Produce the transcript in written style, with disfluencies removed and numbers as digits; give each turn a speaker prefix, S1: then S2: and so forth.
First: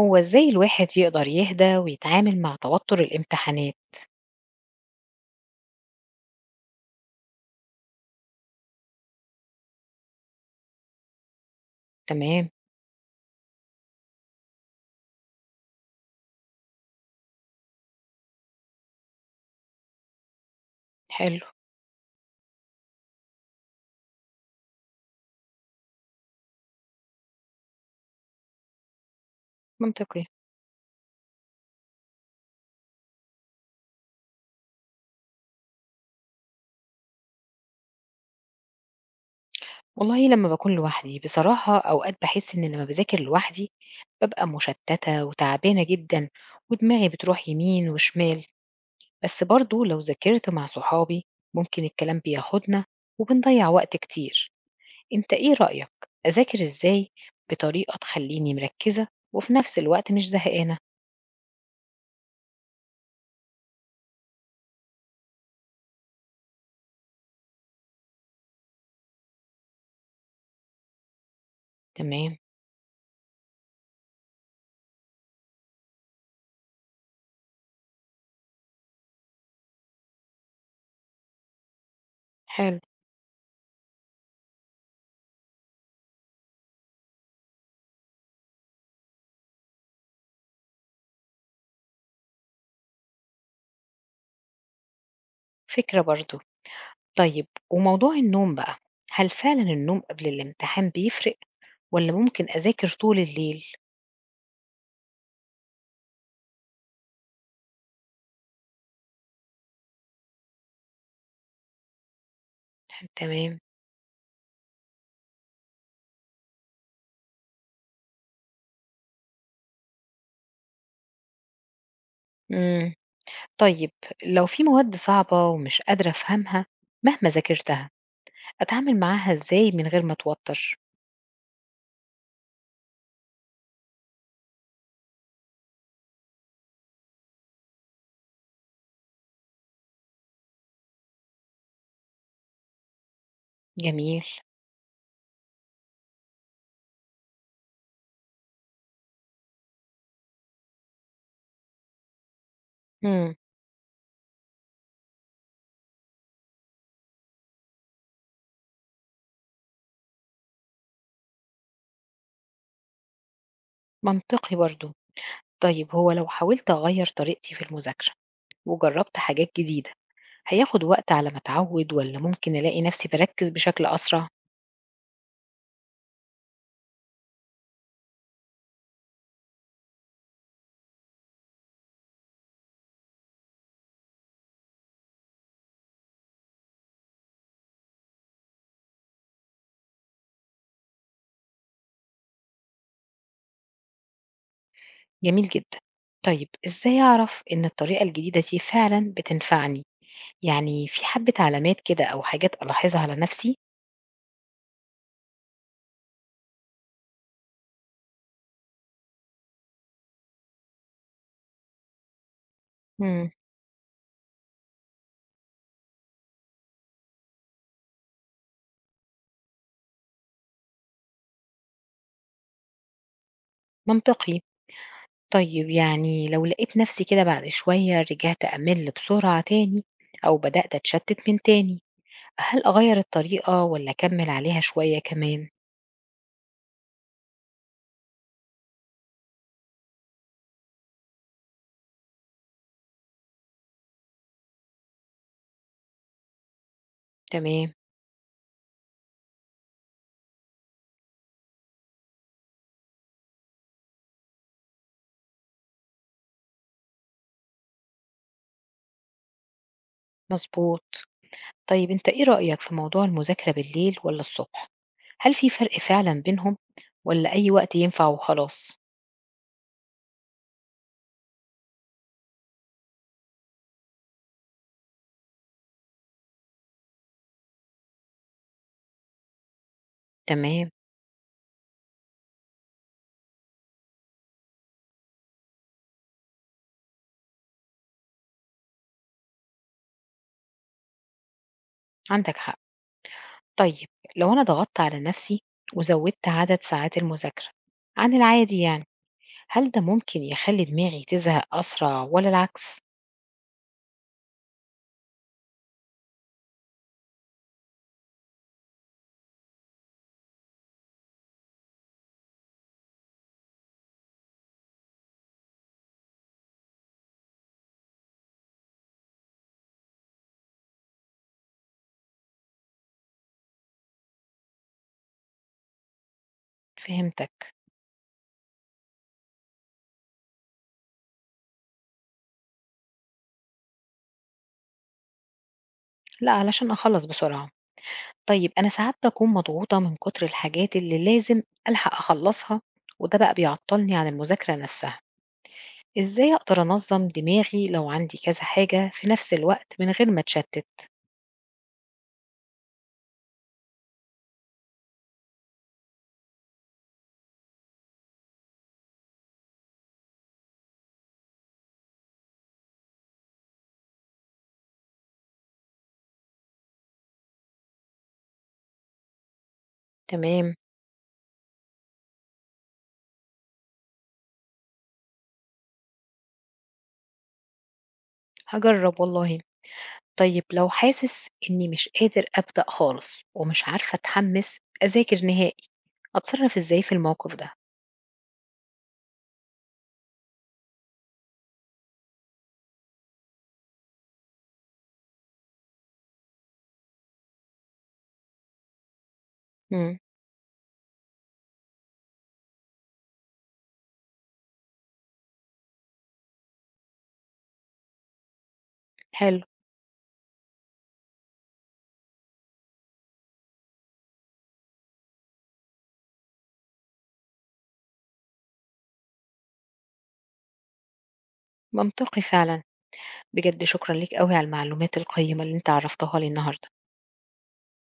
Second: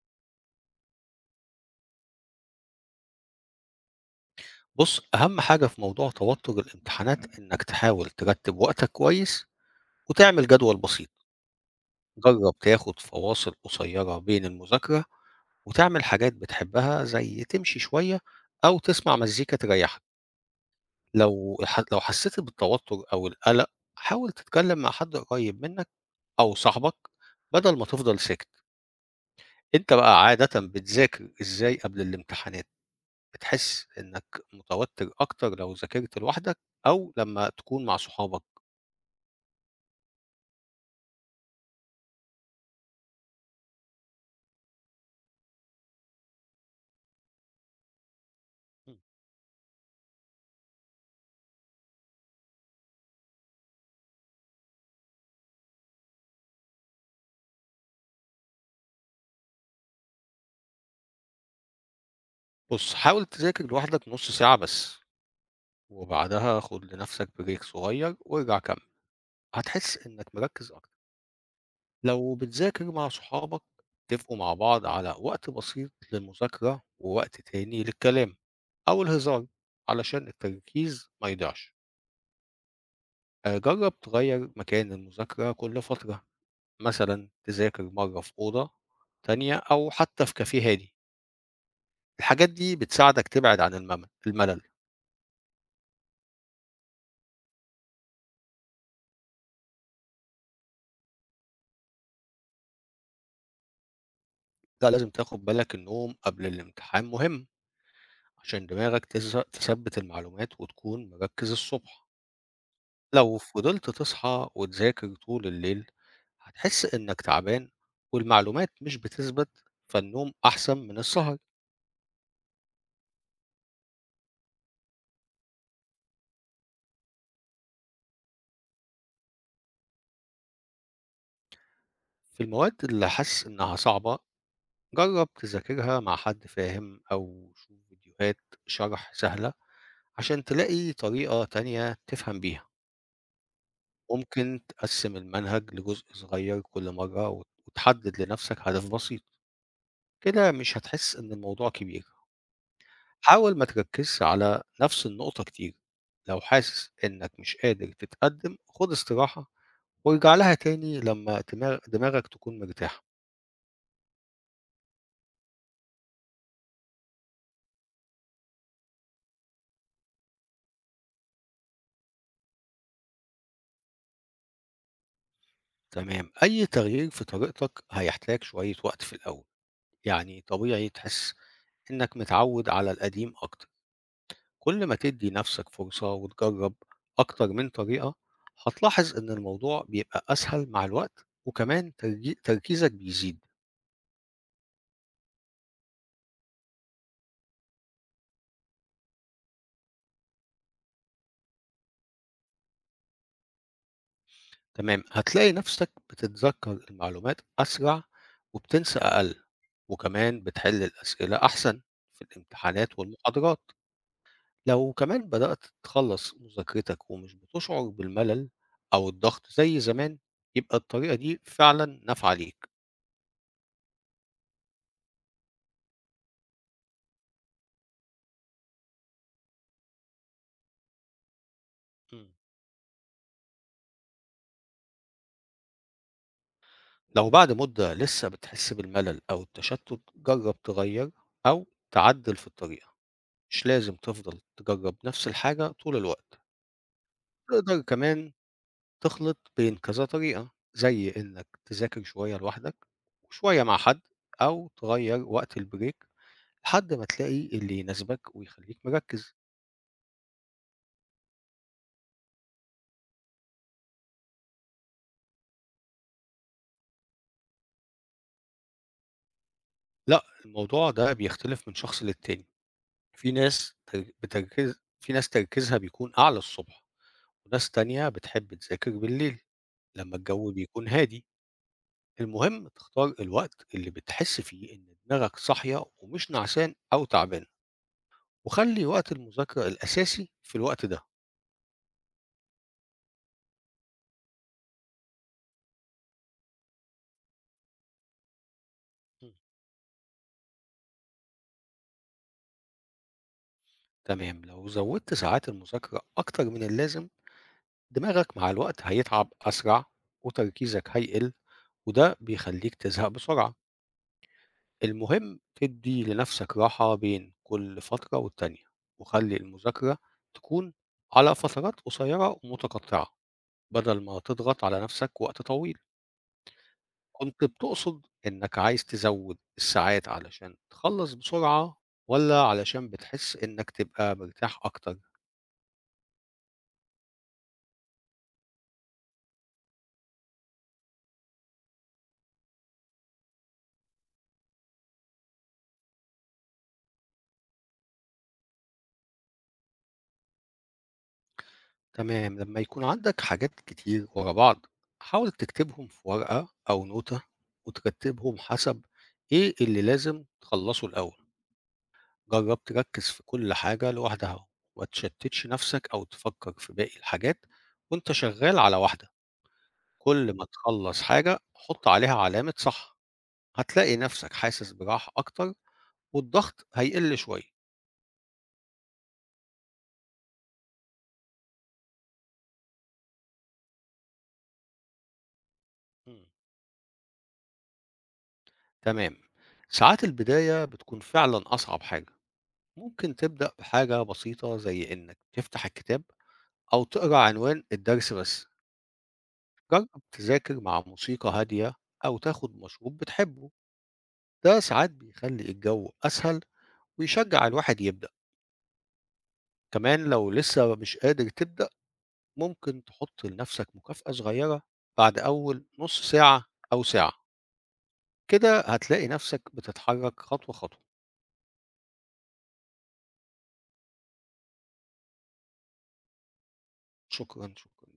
S1: هو إزاي الواحد يقدر يهدى ويتعامل مع توتر الامتحانات؟
S2: بُص، أهم حاجة في موضوع توتر الامتحانات إنك تحاول ترتّب وقتك كويس وتعمل جدول بسيط.
S1: تمام،
S2: جرّب تاخد فواصل قصيّرة بين المذاكرة وتعمل حاجات بتحبها زي تمشي شوية أو تسمع مزيكا تريّحك.
S1: حلو،
S2: لو حسّيت بالتوتر أو القلق، حاول تتكلم مع حد قريّب منك أو صاحبك بدل ما تفضل ساكت. أنت بقى
S1: منطقي.
S2: عادةً بتذاكر إزاي قبل الامتحانات؟ بتحس إنك متوتر أكتر لو ذاكرت لوحدك أو لمّا تكون مع صحابك؟
S1: والله لمّا باكون لوحدي بصراحة أوقات باحس إن لمّا باذاكر لوحدي بابقى مشتتة وتعبانة جدًا ودماغي بتروح يمين وشمال،
S2: إمم.
S1: بس برضه لو ذاكرت مع صحابي ممكن الكلام بياخدنا وبنضيّع وقت كتير. أنت إيه رأيك، أذاكر إزاي بطريقة تخلّيني مركزة وفي نفس الوقت مش زهقانة؟
S2: بُص، حاول تذاكر لوحدك نُص ساعة بس، وبعدها خُد لنفسك break صغير وارجع كمّل، هتحس إنّك مركّز أكتر. لو
S1: تمام،
S2: بتذاكر مع صحابك، اتفقوا مع بعض على وقت بسيط للمذاكرة ووقت تاني للكلام أو الهزار علشان التركيز ما يضيعش.
S1: حلو،
S2: جرّب تغيّر مكان المذاكرة كل فترة، مثلًا تذاكر مرّة في أوضة تانية أو حتّى في كافيه هادي. الحاجات دي بتساعدك تبعد عن الملل.
S1: فكرة برضه. طيب وموضوع النوم بقى، هل فعلًا النوم قبل الامتحان بيفرق والّا ممكن أذاكر طول الليل؟
S2: لا، لازم تاخد بالك، النوم قبل الامتحان مهم عشان دماغك تثبت المعلومات وتكون مركز الصبح. لو
S1: تمام،
S2: فضلت تصحى وتذاكر طول الليل، هتحس انك تعبان والمعلومات مش بتثبت، فالنوم احسن من السهر.
S1: إمم. طيب لو في مواد صعبة ومش قادرة أفهمها مهما ذاكرتها، أتعامل معاها إزاي من غير ما أتوتر؟
S2: في المواد اللي حاسس انها صعبة، جرب تذاكرها مع حد فاهم او شوف فيديوهات شرح سهلة عشان تلاقي طريقة تانية تفهم بيها.
S1: جميل،
S2: ممكن تقسّم المنهج لجزء صغير كل مرة وتحدد لنفسك هدف بسيط، كده مش هتحس إن الموضوع كبير.
S1: إمم،
S2: حاول ما تركزش على نفس النقطة كتير، لو حاسس إنك مش قادر تتقدم خد استراحة وارجع لها تاني لما دماغك تكون مرتاحة.
S1: منطقي برضه. طيب هو لو حاولت أغيّر طريقتي في المذاكرة وجرّبت حاجات جديدة، هياخد وقت على ما أتعوِّد والّا ممكن ألاقي نفسي باركِّز بشكل أسرع؟
S2: تمام، أي تغيير في طريقتك هيحتاج شوية وقت في الأول، يعني طبيعي تحس إنك متعود على القديم أكتر. كل ما تدي نفسك فرصة وتجرب أكتر من طريقة، هتلاحظ إن الموضوع بيبقى أسهل مع الوقت، وكمان تركيزك بيزيد.
S1: جميل جدًا. طيب إزاي أعرف إن الطريقة الجديدة دي فعلًا بتنفعني؟ يعني في حبّة علامات كده أو حاجات ألاحظها على نَفْسي.
S2: تمام، هتلاقي نفسك بتتذكر المعلومات أسرع وبتنسى أقل، وكمان بتحل الأسئلة أحسن في الامتحانات
S1: إمم،
S2: والمحاضرات. لو كمان بدأت تخلص مذاكرتك ومش بتشعر بالملل أو الضغط زي زمان، يبقى الطريقة دي فعلا نافعة ليك.
S1: منطقي. طيب يعني لو لقيت نَفْسي كده بعد شوية رجعت أَمِل بسرعة تاني أو بدأت أتشتّت من تاني، هل أغيّر الطريقة والّا أكمّل عليها شوية كمان؟
S2: لو بعد مدة لسه بتحس بالملل أو التشتت، جرب تغير أو تعدل في الطريقة، مش لازم تفضل تجرب نفس الحاجة طول الوقت.
S1: تمام،
S2: تقدر كمان تخلط بين كذا طريقة، زي إنك تذاكر شوية لوحدك وشوية مع حد، أو تغير وقت البريك لحد ما تلاقي اللي يناسبك ويخليك مركز.
S1: مضبوط. طيب أنت إيه رأيك في موضوع المذاكرة بالليل والّا الصبح؟ هل في فرق فعلًا بينهم والّا أي وقت ينفع وخلاص؟
S2: لا، الموضوع ده بيختلف من شخص للتاني، في ناس بتركز، في ناس تركيزها بيكون أعلى الصبح، وناس تانية بتحب تذاكر بالليل لما الجو
S1: تمام،
S2: بيكون هادي. المهم تختار الوقت اللي بتحس فيه إن دماغك صاحية ومش نعسان أو تعبان، وخلي وقت المذاكرة الأساسي في الوقت ده.
S1: عندك حق. طيب لو أنا ضغطت على نفسي وزودت عدد ساعات المذاكرة عن العادي يعني،
S2: مم.
S1: هل ده ممكن يخلي دماغي تزهق أسرع ولا العكس؟
S2: تمام، لو زودت ساعات المذاكرة أكتر من اللازم، دماغك مع الوقت هيتعب أسرع وتركيزك هيقل، وده بيخليك تزهق بسرعة. المهم تدّي لنفسك راحة بين كل فترة والتانية، وخلّي المذاكرة تكون على فترات قصيرة ومتقطعة، بدل ما تضغط على نفسك وقت طويل.
S1: فهمتك.
S2: كنت بتقصد إنك عايز تزوّد الساعات علشان تخلّص بسرعة والّا علشان بتحس إنك تبقى مرتاح أكتر؟
S1: لا علشان أخلص بسرعة. طيب أنا ساعات بكون مضغوطة من كتر الحاجات اللي لازم ألحق أخلصها وده بقى بيعطلني عن المذاكرة نفسها. إزاي أقدر أنظم دماغي لو عندي كذا حاجة في نفس الوقت من غير ما أتشتت؟
S2: تمام، لمّا يكون عندك حاجات كتير ورا بعض، حاول تكتبهم في ورقة أو نوتة، وترتّبهم حسب إيه اللي لازم تخلّصه الأول. جرّب تركّز في كل حاجة لوحدها وما تشتتش نفسك أو تفكر في باقي الحاجات وأنت شغال على واحدة. كل ما
S1: تمام.
S2: تخلّص حاجة حُط عليها علامة صح، هتلاقي نفسك حاسس براحة أكتر، والضغط هيقِل شوية.
S1: هجرب والله. طيب لو حاسس إني مش قادر أبدأ خالص ومش عارفة أتحمس أذاكر نهائي،
S2: إمم.
S1: أتصرف إزاي في الموقف ده؟
S2: تمام، ساعات البداية بتكون فعلًا أصعب حاجة، ممكن تبدأ بحاجة بسيطة زي إنك تفتح الكتاب أو تقرا عنوان الدرس بس. جرّب
S1: مم.
S2: تذاكر مع موسيقى هادية أو تاخد مشروب بتحبه، ده ساعات بيخلي الجو أسهل ويشجع الواحد يبدأ.
S1: حلو.
S2: كمان لو لسه مش قادر تبدأ، ممكن تحط لنفسك مكافأة صغيرة بعد أول نص ساعة أو ساعة، كده هتلاقي نفسك بتتحرك خطوة خطوة.
S1: منطقي فعلا. بجد شكرا ليك قوي على المعلومات القيمة اللي أنت عرفتها لي النهاردة.
S2: شكرا شكرا.